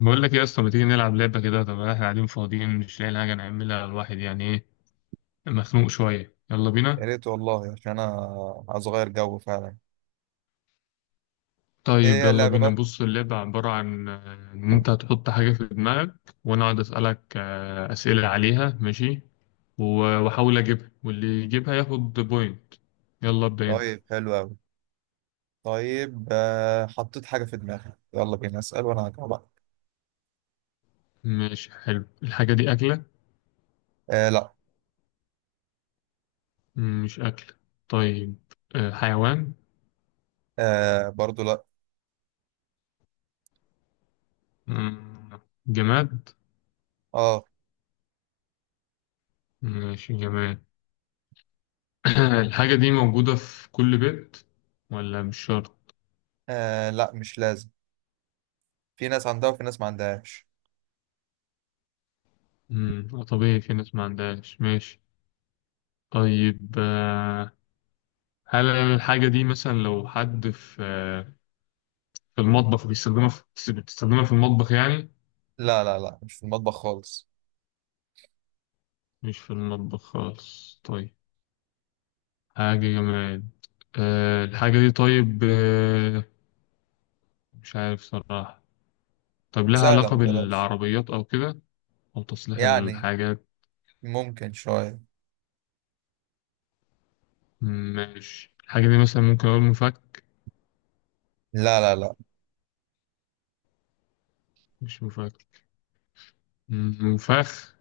بقول لك إيه يا اسطى؟ ما تيجي نلعب لعبة كده. طب احنا قاعدين فاضيين، مش لاقيين حاجة نعملها. الواحد يعني ايه، مخنوق شوية. يلا يا بينا. ريت والله، عشان انا عايز اغير جو فعلا. ايه طيب هي يلا اللعبه بينا. بقى؟ بص، اللعبة عبارة عن ان انت هتحط حاجة في دماغك، وانا اقعد اسألك اسئلة عليها. ماشي. و- واحاول اجيبها، واللي يجيبها ياخد بوينت. يلا ابدأ انت. طيب، حلو قوي. طيب حطيت حاجه في دماغي، يلا بينا اسال وانا هجاوبك. ماشي، حلو. الحاجة دي أكلة؟ آه، لا. مش أكلة. طيب، حيوان؟ آه، برضو لا. مم، جماد؟ آه. ماشي، جماد. الحاجة دي موجودة في كل بيت ولا مش شرط؟ اه لا، مش لازم. في ناس عندها وفي ناس ما عندهاش. مم. طبيعي، في ناس ما عندهاش. ماشي. طيب هل الحاجة دي مثلا لو حد في في المطبخ بيستخدمها، في بتستخدمها في المطبخ يعني؟ لا، مش في المطبخ خالص. مش في المطبخ خالص. طيب، حاجة جماد. أه الحاجة دي، طيب أه مش عارف صراحة. طب لها سهله، علاقة ما تقلقش. بالعربيات أو كده، أو تصليح يعني الحاجات؟ ممكن شويه. ماشي. الحاجة دي مثلا ممكن أقول مفك؟ لا. مش مفك. مفاخ؟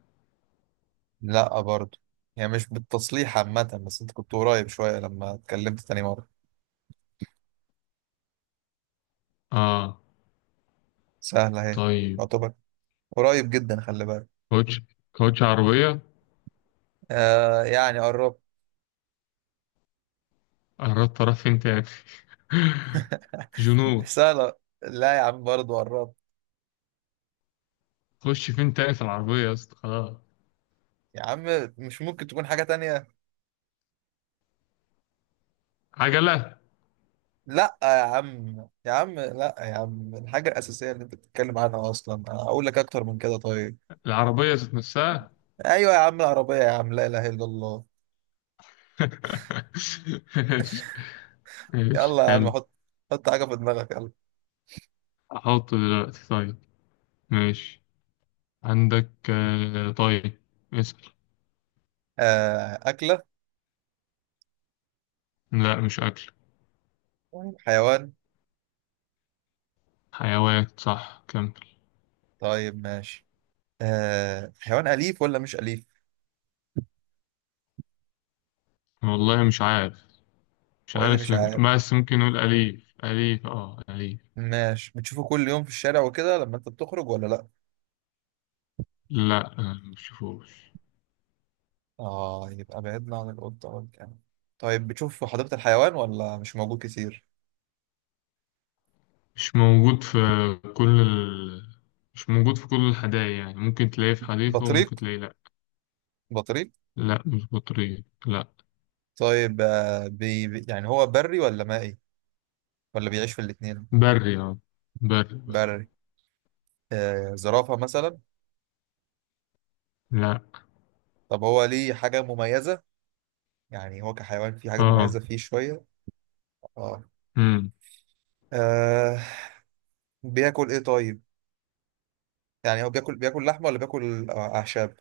لا برضو. يعني مش بالتصليح عامه، بس انت كنت قريب شويه لما اتكلمت تاني مره. اه سهله اهي. طيب، يعتبر. قريب جدا، خلي بالك. كوتش؟ كوتش عربية؟ آه، يعني قربت. قربت، اروح فين تاني؟ جنود؟ سهلة. لا يا عم، برضه قربت. خش فين تاني في العربية يا اسطى، خلاص. يا عم، مش ممكن تكون حاجة تانية. عجلة؟ لا يا عم يا عم لا يا عم، الحاجة الأساسية اللي أنت بتتكلم عنها أصلا. أقول لك أكتر من كده طيب. العربية ذات نفسها؟ أيوة يا عم، العربية يا عم. لا إله إلا الله. ماشي، ماشي يلا يا عم، حلو. حط. حط حاجة في دماغك، يلا. احطه دلوقتي، طيب. ماشي، عندك طيب. اسأل. آه، أكلة. لا، مش اكل. طيب، حيوان. حيوان، صح، كمل. طيب ماشي. آه، حيوان أليف ولا مش أليف؟ والله مش عارف، مش هو إيه اللي مش عارف. عارف؟ بس ممكن نقول أليف، أليف، اه أليف. ماشي. بتشوفه كل يوم في الشارع وكده لما أنت بتخرج ولا لأ؟ لا مش شوفوش. اه، يبقى بعدنا عن القطة والكلب. طيب بتشوف في حديقة الحيوان ولا مش موجود كتير؟ مش موجود في كل ال... مش موجود في كل الحدائق يعني، ممكن تلاقيه في حديقة بطريق. وممكن تلاقيه لأ. بطريق. لأ مش بطريق، لأ. طيب آه، يعني هو بري ولا مائي، ولا بيعيش في الاتنين؟ بري، اه. بري، بري. بري. آه، زرافة مثلا. لأ. طب هو ليه حاجة مميزة؟ يعني هو كحيوان فيه حاجة اه. مميزة؟ فيه شوية. اه. مم. آه، بياكل ايه طيب؟ يعني هو بياكل لحمة ولا بياكل أعشاب؟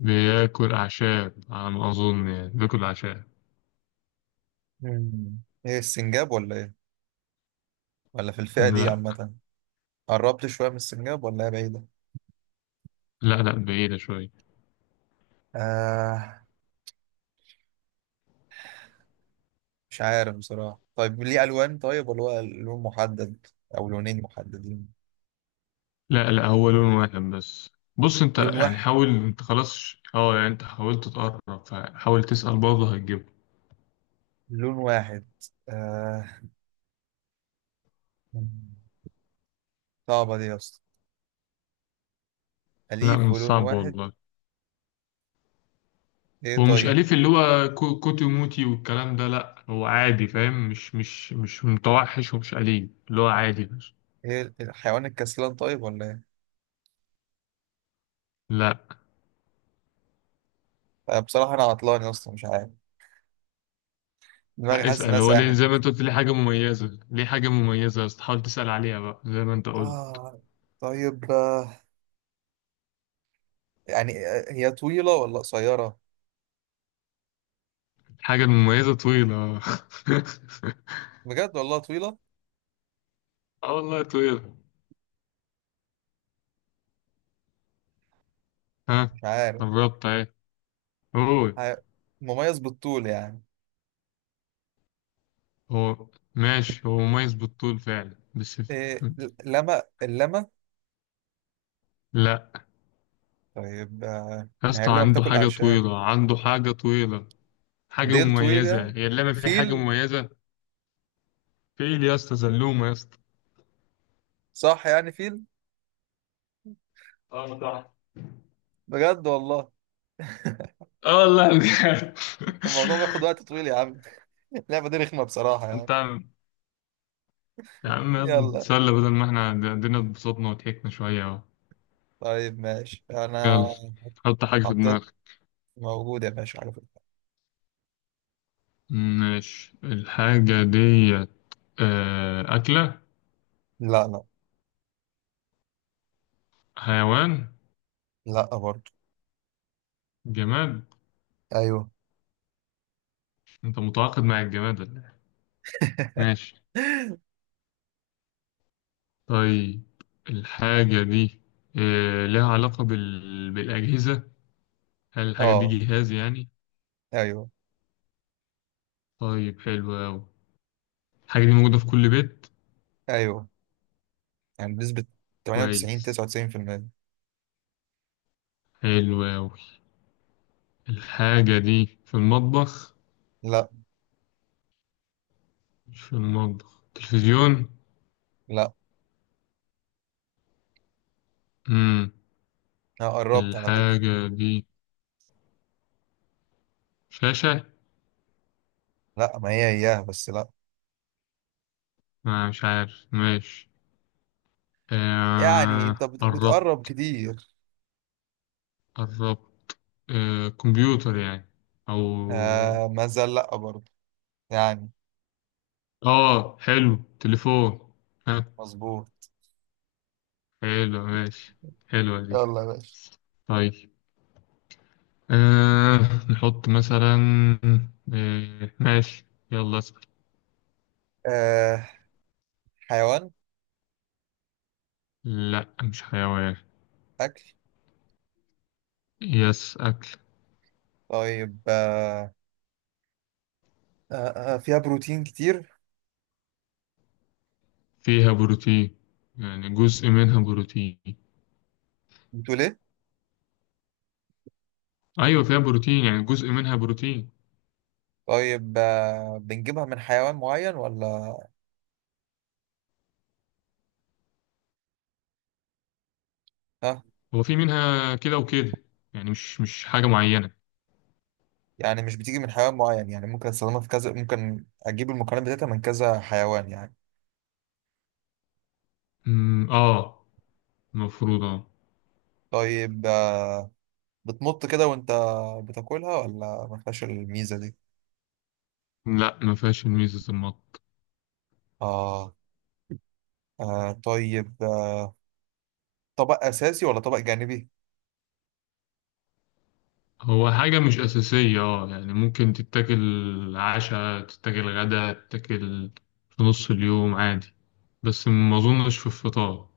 بياكل أعشاب على ما أظن، يعني بياكل أعشاب. مم. ايه، السنجاب ولا ايه، ولا في الفئة دي لأ عامة؟ قربت شوية من السنجاب ولا هي بعيدة؟ لأ لأ، بعيدة شوية. آه، مش عارف بصراحة. طيب ليه ألوان؟ طيب ولا هو لون محدد أو لونين محددين؟ لأ هو لون واحد بس. بص أنت لون يعني، واحد. حاول أنت خلاص، اه يعني أنت حاولت تقرب، فحاول تسأل برضه هتجيبه. لون واحد. آه... صعبة دي يا اسطى. لأ أليف مش ولون صعب واحد. والله. إيه هو مش طيب؟ أليف اللي هو كوتي موتي والكلام ده، لأ هو عادي، فاهم؟ مش متوحش ومش أليف، اللي هو عادي بس. إيه، الحيوان الكسلان طيب ولا إيه؟ لأ آه، بصراحة أنا عطلان يا اسطى، مش عارف. دماغي لأ حاسس إنها اسأل. هو ليه ساحت. زي ما أنت قلت، ليه حاجة مميزة، ليه حاجة مميزة، بس تحاول تسأل عليها بقى زي ما أنت قلت. آه طيب آه... يعني هي طويلة ولا قصيرة؟ الحاجة المميزة طويلة. بجد والله طويلة. اه والله طويلة. ها؟ مش عارف. قربت اهي. هو، ح- مميز بالطول يعني؟ هو، ماشي. هو مميز بالطول فعلا بس. إيه لما اللمة؟ لأ طيب آه... يا ما هي اسطى، اللمة عنده بتاكل حاجة أعشاب. طويلة، عنده حاجة طويلة، حاجة ديل طويل مميزة، يعني؟ هي اللعبة فيها حاجة فيل. مميزة. في ايه يا اسطى، زلومه يا اسطى. صح يعني، فيل؟ اه صح. بجد والله. اه والله بجد. الموضوع بياخد وقت طويل يا عم. اللعبة دي رخمة بصراحة انت يعني. عم، يا عم يلا يلا. نتسلى بدل ما احنا الدنيا، اتبسطنا وضحكنا شويه اهو. طيب ماشي، أنا يلا، حط حاجه في حطيت. دماغك. موجود يا باشا على فكرة. ماشي، الحاجه ديت اكله؟ لا. لا. حيوان؟ لا برضه. جماد؟ أيوه. انت متعاقد مع الجماد ولا إيه؟ ماشي، طيب. الحاجه دي لها بالاجهزه؟ هل الحاجه دي أه. جهاز يعني؟ أيوه. طيب حلو قوي. الحاجه دي موجوده في كل بيت؟ أيوه، يعني بنسبة 98 كويس، 99%. حلو أوي. الحاجة دي في المطبخ؟ لا. مش في المطبخ. تلفزيون؟ لا، مم. أنا قربت على فكرة. الحاجة دي شاشة؟ لا، ما هي إياها بس، لا. آه مش عارف، ماشي. يعني آه أنت بتقرب قربت، كتير. قربت. آه كمبيوتر يعني، أو؟ آه، ما زال لا برضه يعني. آه حلو، تليفون؟ ها؟ مظبوط. حلو، ماشي، حلوة دي. يلا يا باشا. طيب آه نحط مثلا ماشي، يلا. آه، حيوان. لا مش حيوان. أكل. يس، أكل. طيب آه، آه، آه، فيها بروتين كتير. فيها بروتين، يعني جزء منها بروتين. بتقول إيه؟ أيوة فيها بروتين، يعني جزء منها بروتين. طيب آه، بنجيبها من حيوان معين ولا؟ ها. هو في منها كده وكده، يعني مش حاجة معينة. يعني مش بتيجي من حيوان معين، يعني ممكن استخدمها في كذا، ممكن أجيب المكونات بتاعتها من كذا حيوان يعني. آه، المفروض آه. طيب آه، بتمط كده وأنت بتاكلها ولا ما فيهاش الميزة دي؟ لا ما فيهاش ميزة المط. آه. آه طيب آه، طبق أساسي ولا طبق جانبي؟ هو حاجة مش أساسية آه، يعني ممكن تتاكل عشاء، تتاكل غدا، تتاكل في نص اليوم عادي. بس ما أظنش في الفطار.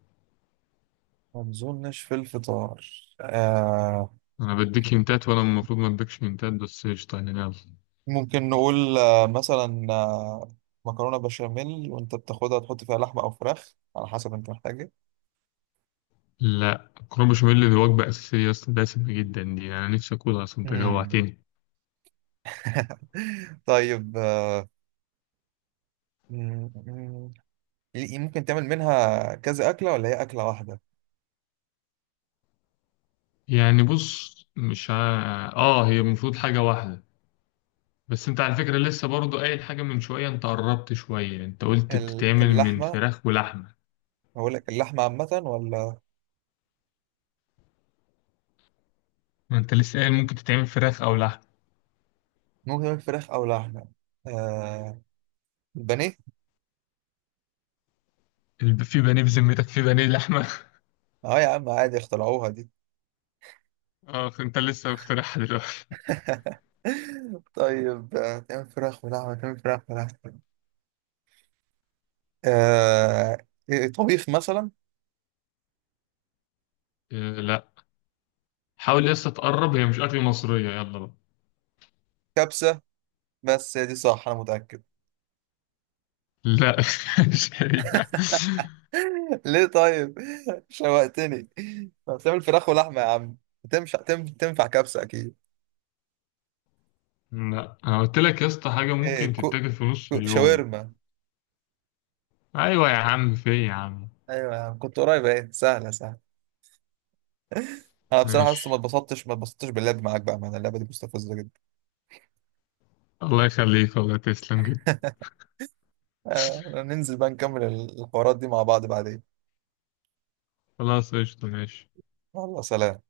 ما أظنش في الفطار. آه، أنا بديك هنتات وأنا المفروض ما أديكش هنتات، بس قشطة يعني يلا. ممكن نقول مثلا مكرونة بشاميل، وانت بتاخدها تحط فيها لحمة او فراخ على حسب انت محتاج ايه. لا مكرونة بشاميل دي وجبة أساسية أصلا، دسمة جدا دي، أنا نفسي أكلها أصلا، أنت مم. جوعتني. طيب آه، مم، مم. ممكن تعمل منها كذا أكلة ولا هي أكلة واحدة؟ يعني بص، مش ع... آه هي المفروض حاجة واحدة. بس أنت على فكرة لسه برضو قايل حاجة من شوية، أنت قربت شوية، أنت قلت بتتعمل من اللحمة. فراخ ولحمة. هقول لك اللحمة عامة ولا؟ ما أنت لسه قايل ممكن تتعمل فراخ أو لحمة. ممكن تعمل فراخ أو لحمة. آه، البانيه. في بانيه بذمتك؟ في بانيه لحمة؟ اه يا عم عادي، اخترعوها دي. آه أنت لسه مخترعها دلوقتي. طيب آه، تعمل فراخ ولحمة. آه، إيه، طبيخ مثلا؟ آه لا، حاول لسه تقرب، هي مش أكل مصرية، يلا بقى. كبسة، بس هي دي صح انا متاكد. لا مش هي. ليه طيب؟ شوقتني. طب تعمل فراخ ولحمه يا عم، تنفع كبسه اكيد. لا انا قلت لك يا اسطى، حاجه ايه، ممكن تتاكل في نص اليوم. شاورما. ايوه يا عم، في إيه يا عم. ايوه يا عم، كنت قريب. ايه سهله، سهله. انا بصراحه لسه ما ماشي، اتبسطتش ما اتبسطتش باللعب معاك. بقى معنا اللعبه دي مستفزه جدا. الله يخليك، والله تسلم جدا. آه، ننزل بقى نكمل الحوارات دي مع بعض بعدين. خلاص قشطه، ماشي. يلا سلام.